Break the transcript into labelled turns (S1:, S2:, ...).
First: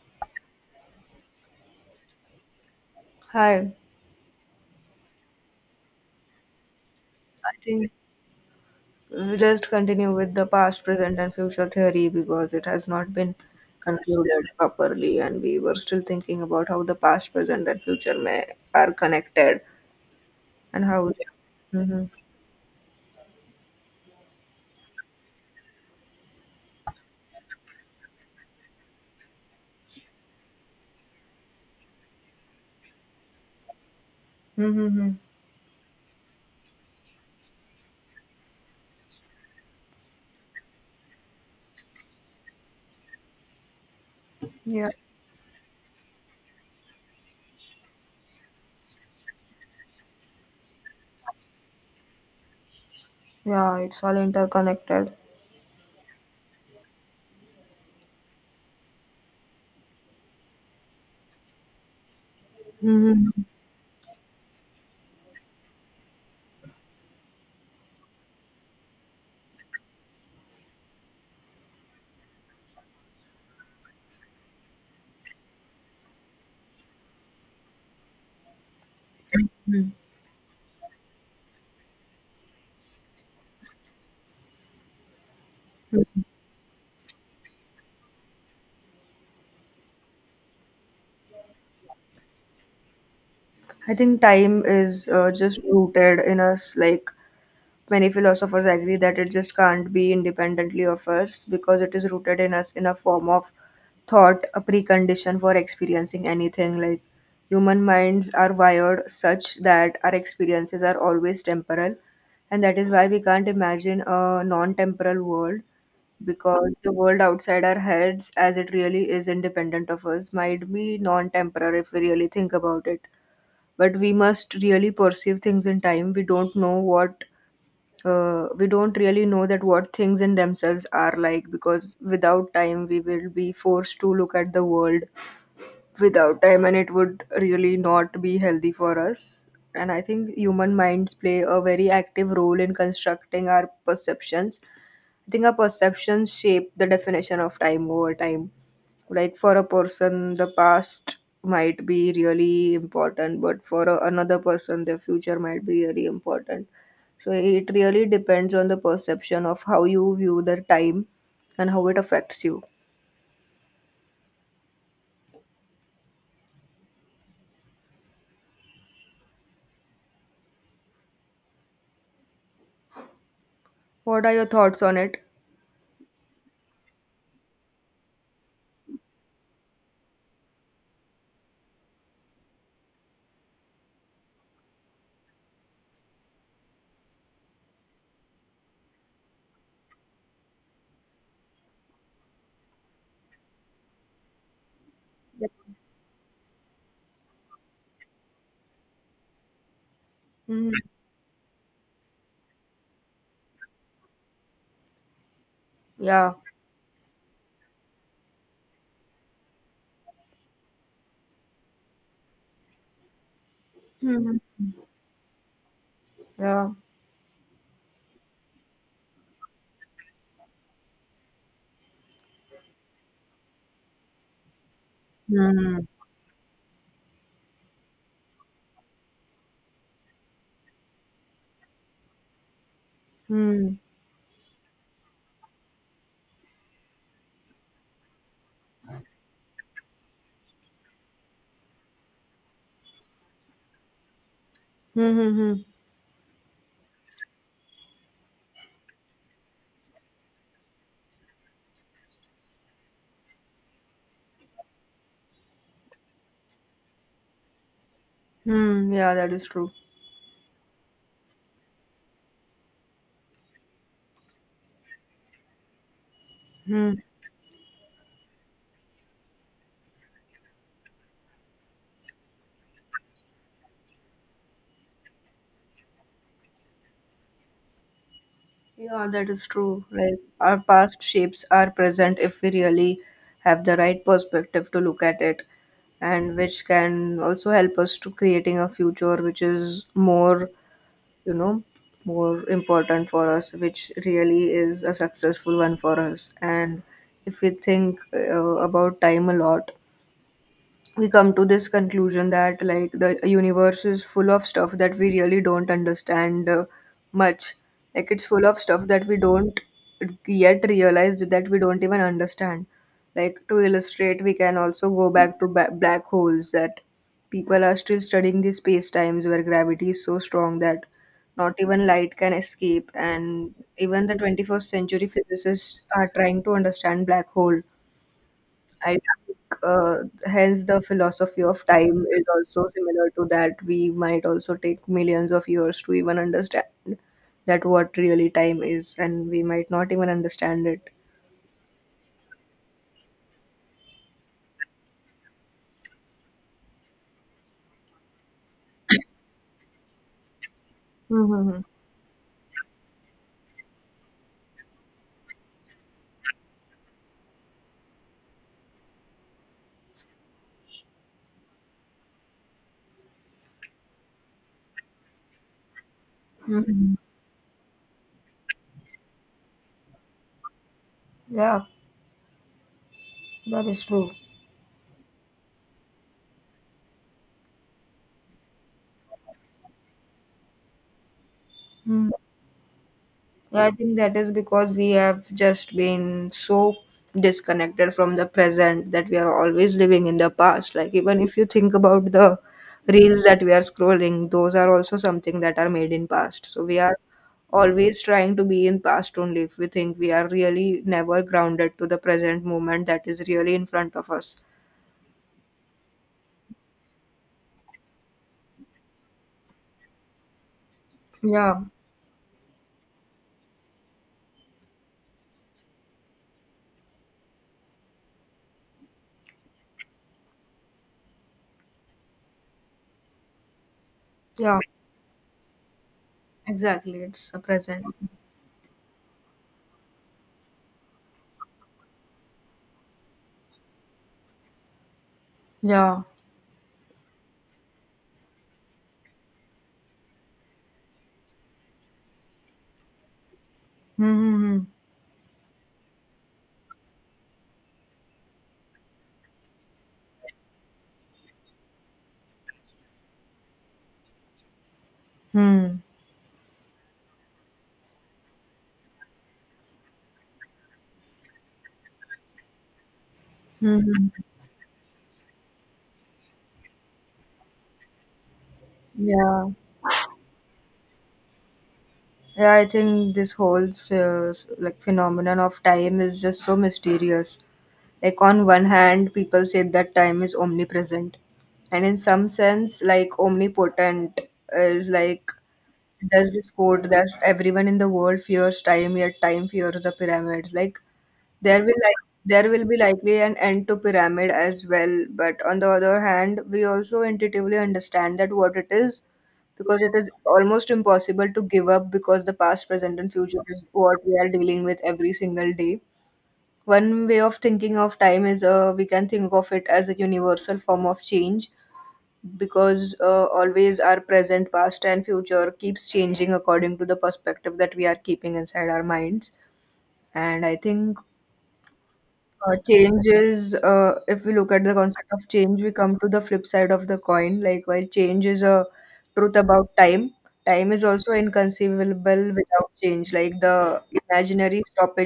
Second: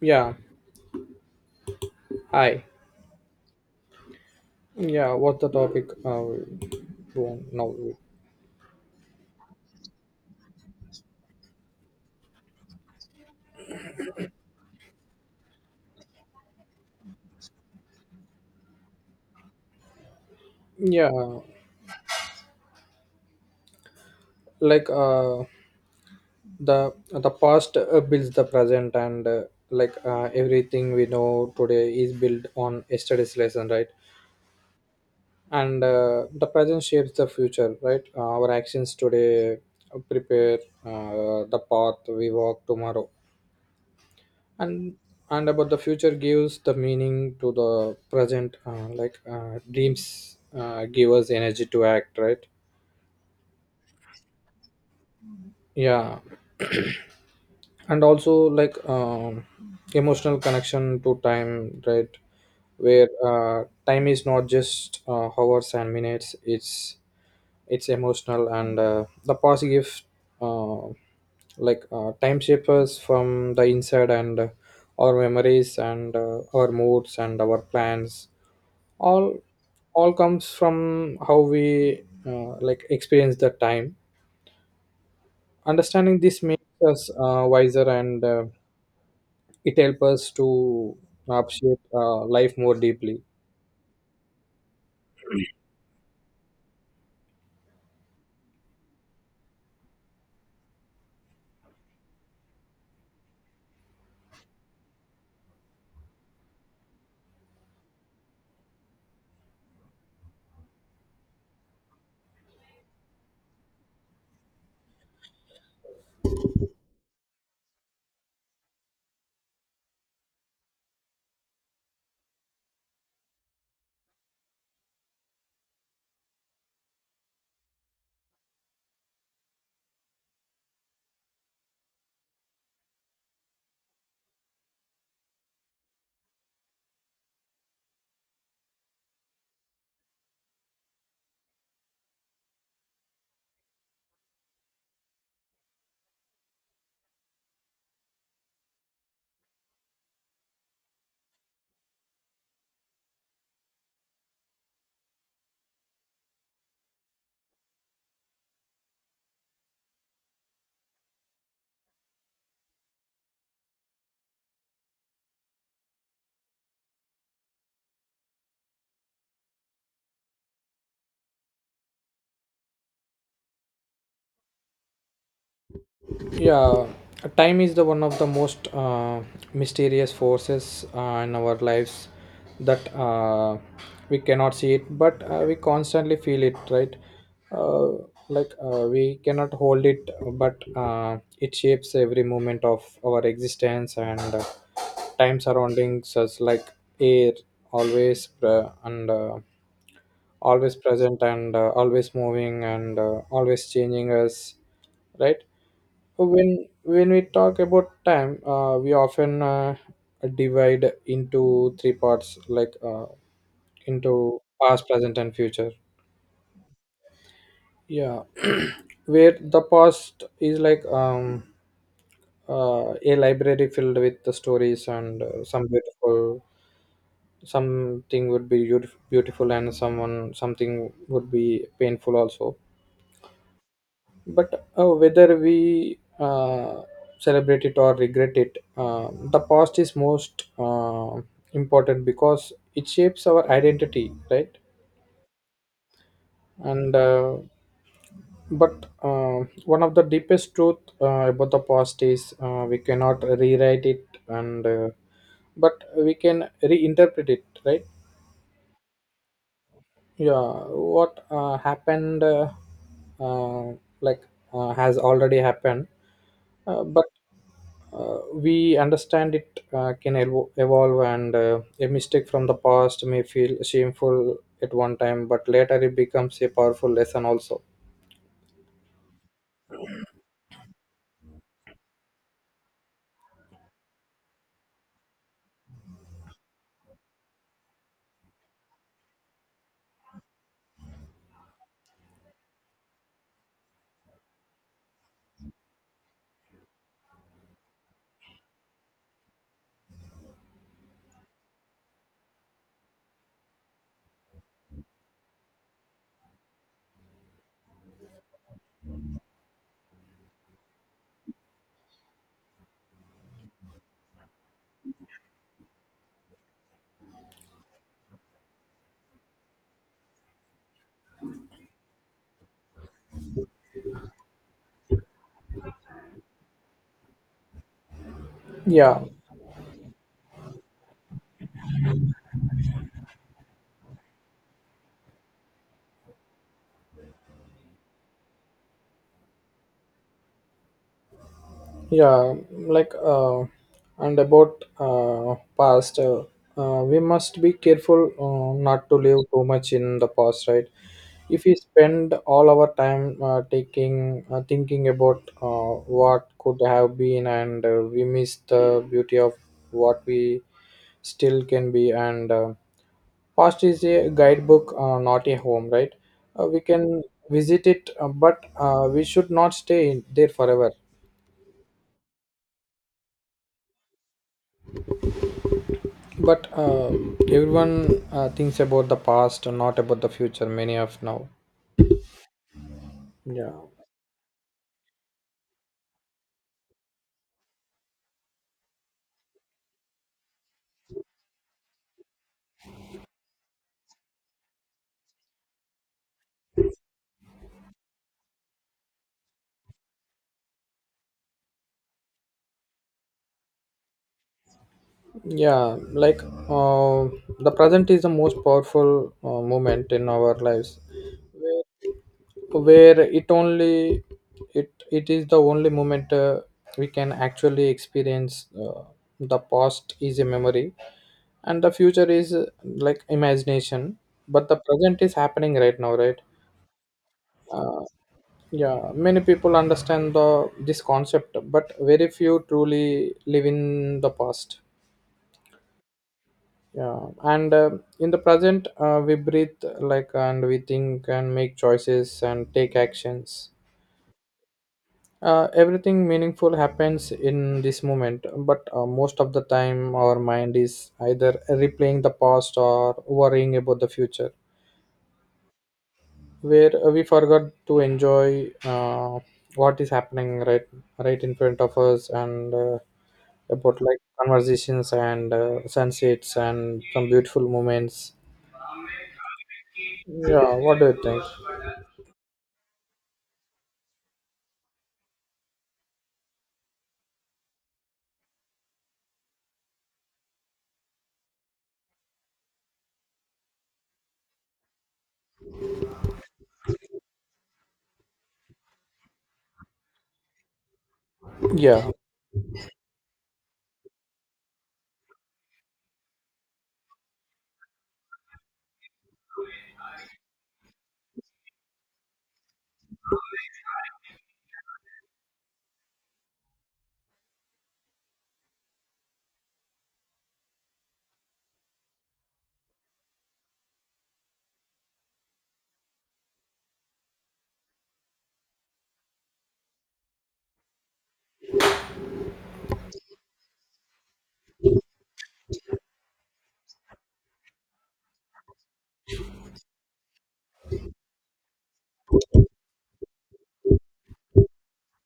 S1: Yeah, hi.
S2: Hi,
S1: Yeah, what's the topic you
S2: I
S1: want now?
S2: think we just continue with the past, present, and future theory because it has not been concluded properly, and we were still thinking about how the past, present, and future may are connected and how
S1: Yeah,
S2: they. Mm-hmm.
S1: like uh, the past builds the present, and everything we know today is built on yesterday's lesson, right?
S2: Mm-hmm.
S1: And the present shapes the future, right? Our actions today prepare the path we walk tomorrow.
S2: Yeah,
S1: and and about the future gives the meaning to the present, dreams give us energy to act, right
S2: yeah, it's all interconnected.
S1: yeah and also emotional connection to time, right? Where
S2: hmm
S1: time is not just hours and minutes. It's emotional, and the past gives uh, time shapers from the inside, and our memories and our moods and our plans all all comes from how we experience the time. Understanding this makes us wiser, and it helps us to appreciate life more deeply.
S2: I think time is just rooted in us, like many philosophers agree that it just can't be independently of us because it is rooted in us in a form of thought, a precondition for experiencing anything. Like human minds are wired such that our experiences are always temporal, and that is why we can't imagine a non temporal world because the world outside our heads, as it really is independent of us, might be non temporal if we really think about it. But we must really perceive things in time. We don't know what we don't really know that what things in themselves are like, because without time we will be forced to look at the world without time, and it would really not be healthy for us. And I think human minds play a very active role in constructing our perceptions. I think our perceptions shape the definition of time over time. Like, for a person, the past might be really important, but for another person, their future might be really important. So it really depends on the perception of how you view the time and how it affects you. What are your thoughts on it?
S1: Yeah, time is the one of the most mysterious forces in our lives, that we cannot see it, but we constantly feel it, right? Uh, we cannot hold it, but it shapes every moment of our existence, and time surrounding us, like air, always pre- and uh,
S2: Mhm.
S1: always present, and always moving, and always changing us, right?
S2: Yeah.
S1: When we talk about time, we often divide into three parts, into
S2: Mhm.
S1: past, present and future.
S2: Yeah.
S1: Yeah, where the past is like a library filled with the stories, and some
S2: Hmm.
S1: beautiful, something would be beautiful, and someone something would be painful also.
S2: Hmm. Hmm.
S1: But whether we celebrate it or regret it, the past is most important because it shapes our identity, right?
S2: Hmm. Hmm.
S1: And but one of the deepest truth about the past is, we cannot rewrite it, and but we can reinterpret it, right?
S2: Hmm. Yeah, that is true.
S1: Yeah, what happened, uh, like has already happened,
S2: Mm-hmm.
S1: but we understand it can evolve, and a mistake from the past may feel shameful at one time, but later it becomes a powerful lesson also.
S2: Yeah, that is true. Like, our past shapes our present if we really have the right perspective to look at it, and which can also help us to creating a future which is more, you know, more important for us, which really is a successful one for us. And if we think about time a lot, we come to this conclusion that like the universe is full of stuff that we really don't understand much, like it's full of stuff that we don't yet realize that we don't even understand. Like, to illustrate, we can also go back to black holes, that people are still studying the space times where gravity is so strong that not even light can escape, and even the 21st century physicists are trying to understand black hole. I
S1: yeah
S2: think, hence the philosophy of time is also similar to that. We might also take millions of years to even understand that what really time is, and we might not even understand it.
S1: yeah like uh, and about past, we must be careful not to live too much in the past, right? If we
S2: Mm-hmm.
S1: spend all our time, taking thinking about what could have been, and we miss the beauty of what we still can be, and past is a guidebook, not a home, right? We can visit it, but we should not stay in there forever.
S2: Yeah, that is true.
S1: But everyone thinks about the past and not about the future. Many of now. Yeah,
S2: So, I think that is because we have just been so disconnected from the present that we are always living in the past. Like, even if you think about the reels that we are scrolling, those are also something that are made in past. So, we are always trying to be in past only, if we think we are really never grounded to the present moment that is really in front of us.
S1: yeah. The present is the most powerful moment in our lives,
S2: Yeah,
S1: where, where it is the only moment we can actually experience. The past is a memory, and the future is, imagination. But the
S2: yeah,
S1: present is happening right now, right?
S2: exactly. It's a
S1: Uh,
S2: present.
S1: Yeah, many people understand the this concept, but very few truly live in the past.
S2: Yeah.
S1: Yeah, and in the present, we breathe, like, and we think, and make choices, and take actions.
S2: Mm-hmm.
S1: Everything meaningful happens in this moment, but most of the time, our mind is either replaying the past or worrying about the future,
S2: Hmm.
S1: where we forgot to enjoy what is happening right in front of us. And. About like
S2: Hmm.
S1: conversations, and sunsets, and some beautiful moments.
S2: Yeah.
S1: Yeah, what do you think?
S2: Yeah, I think this whole like phenomenon of time is just so mysterious. Like, on one hand, people say that time is omnipresent, and in some sense, like omnipotent. Is like there's this quote that everyone in the world fears time, yet time fears the pyramids. Like there will
S1: Yeah.
S2: like there will be likely an end to pyramid as well, but on the other hand, we also intuitively understand that what it is, because it is almost impossible to give up because the past, present, and future is what we are dealing with every single day. One way of thinking of time is, we can think of it as a universal form of change, because always our present, past, and future keeps changing according to the perspective that we are keeping inside our minds. And I think change is, if we look at the concept of change, we come to the flip side of the coin. Like, while change is a truth about time, time is also inconceivable without change. Like, the imaginary stoppage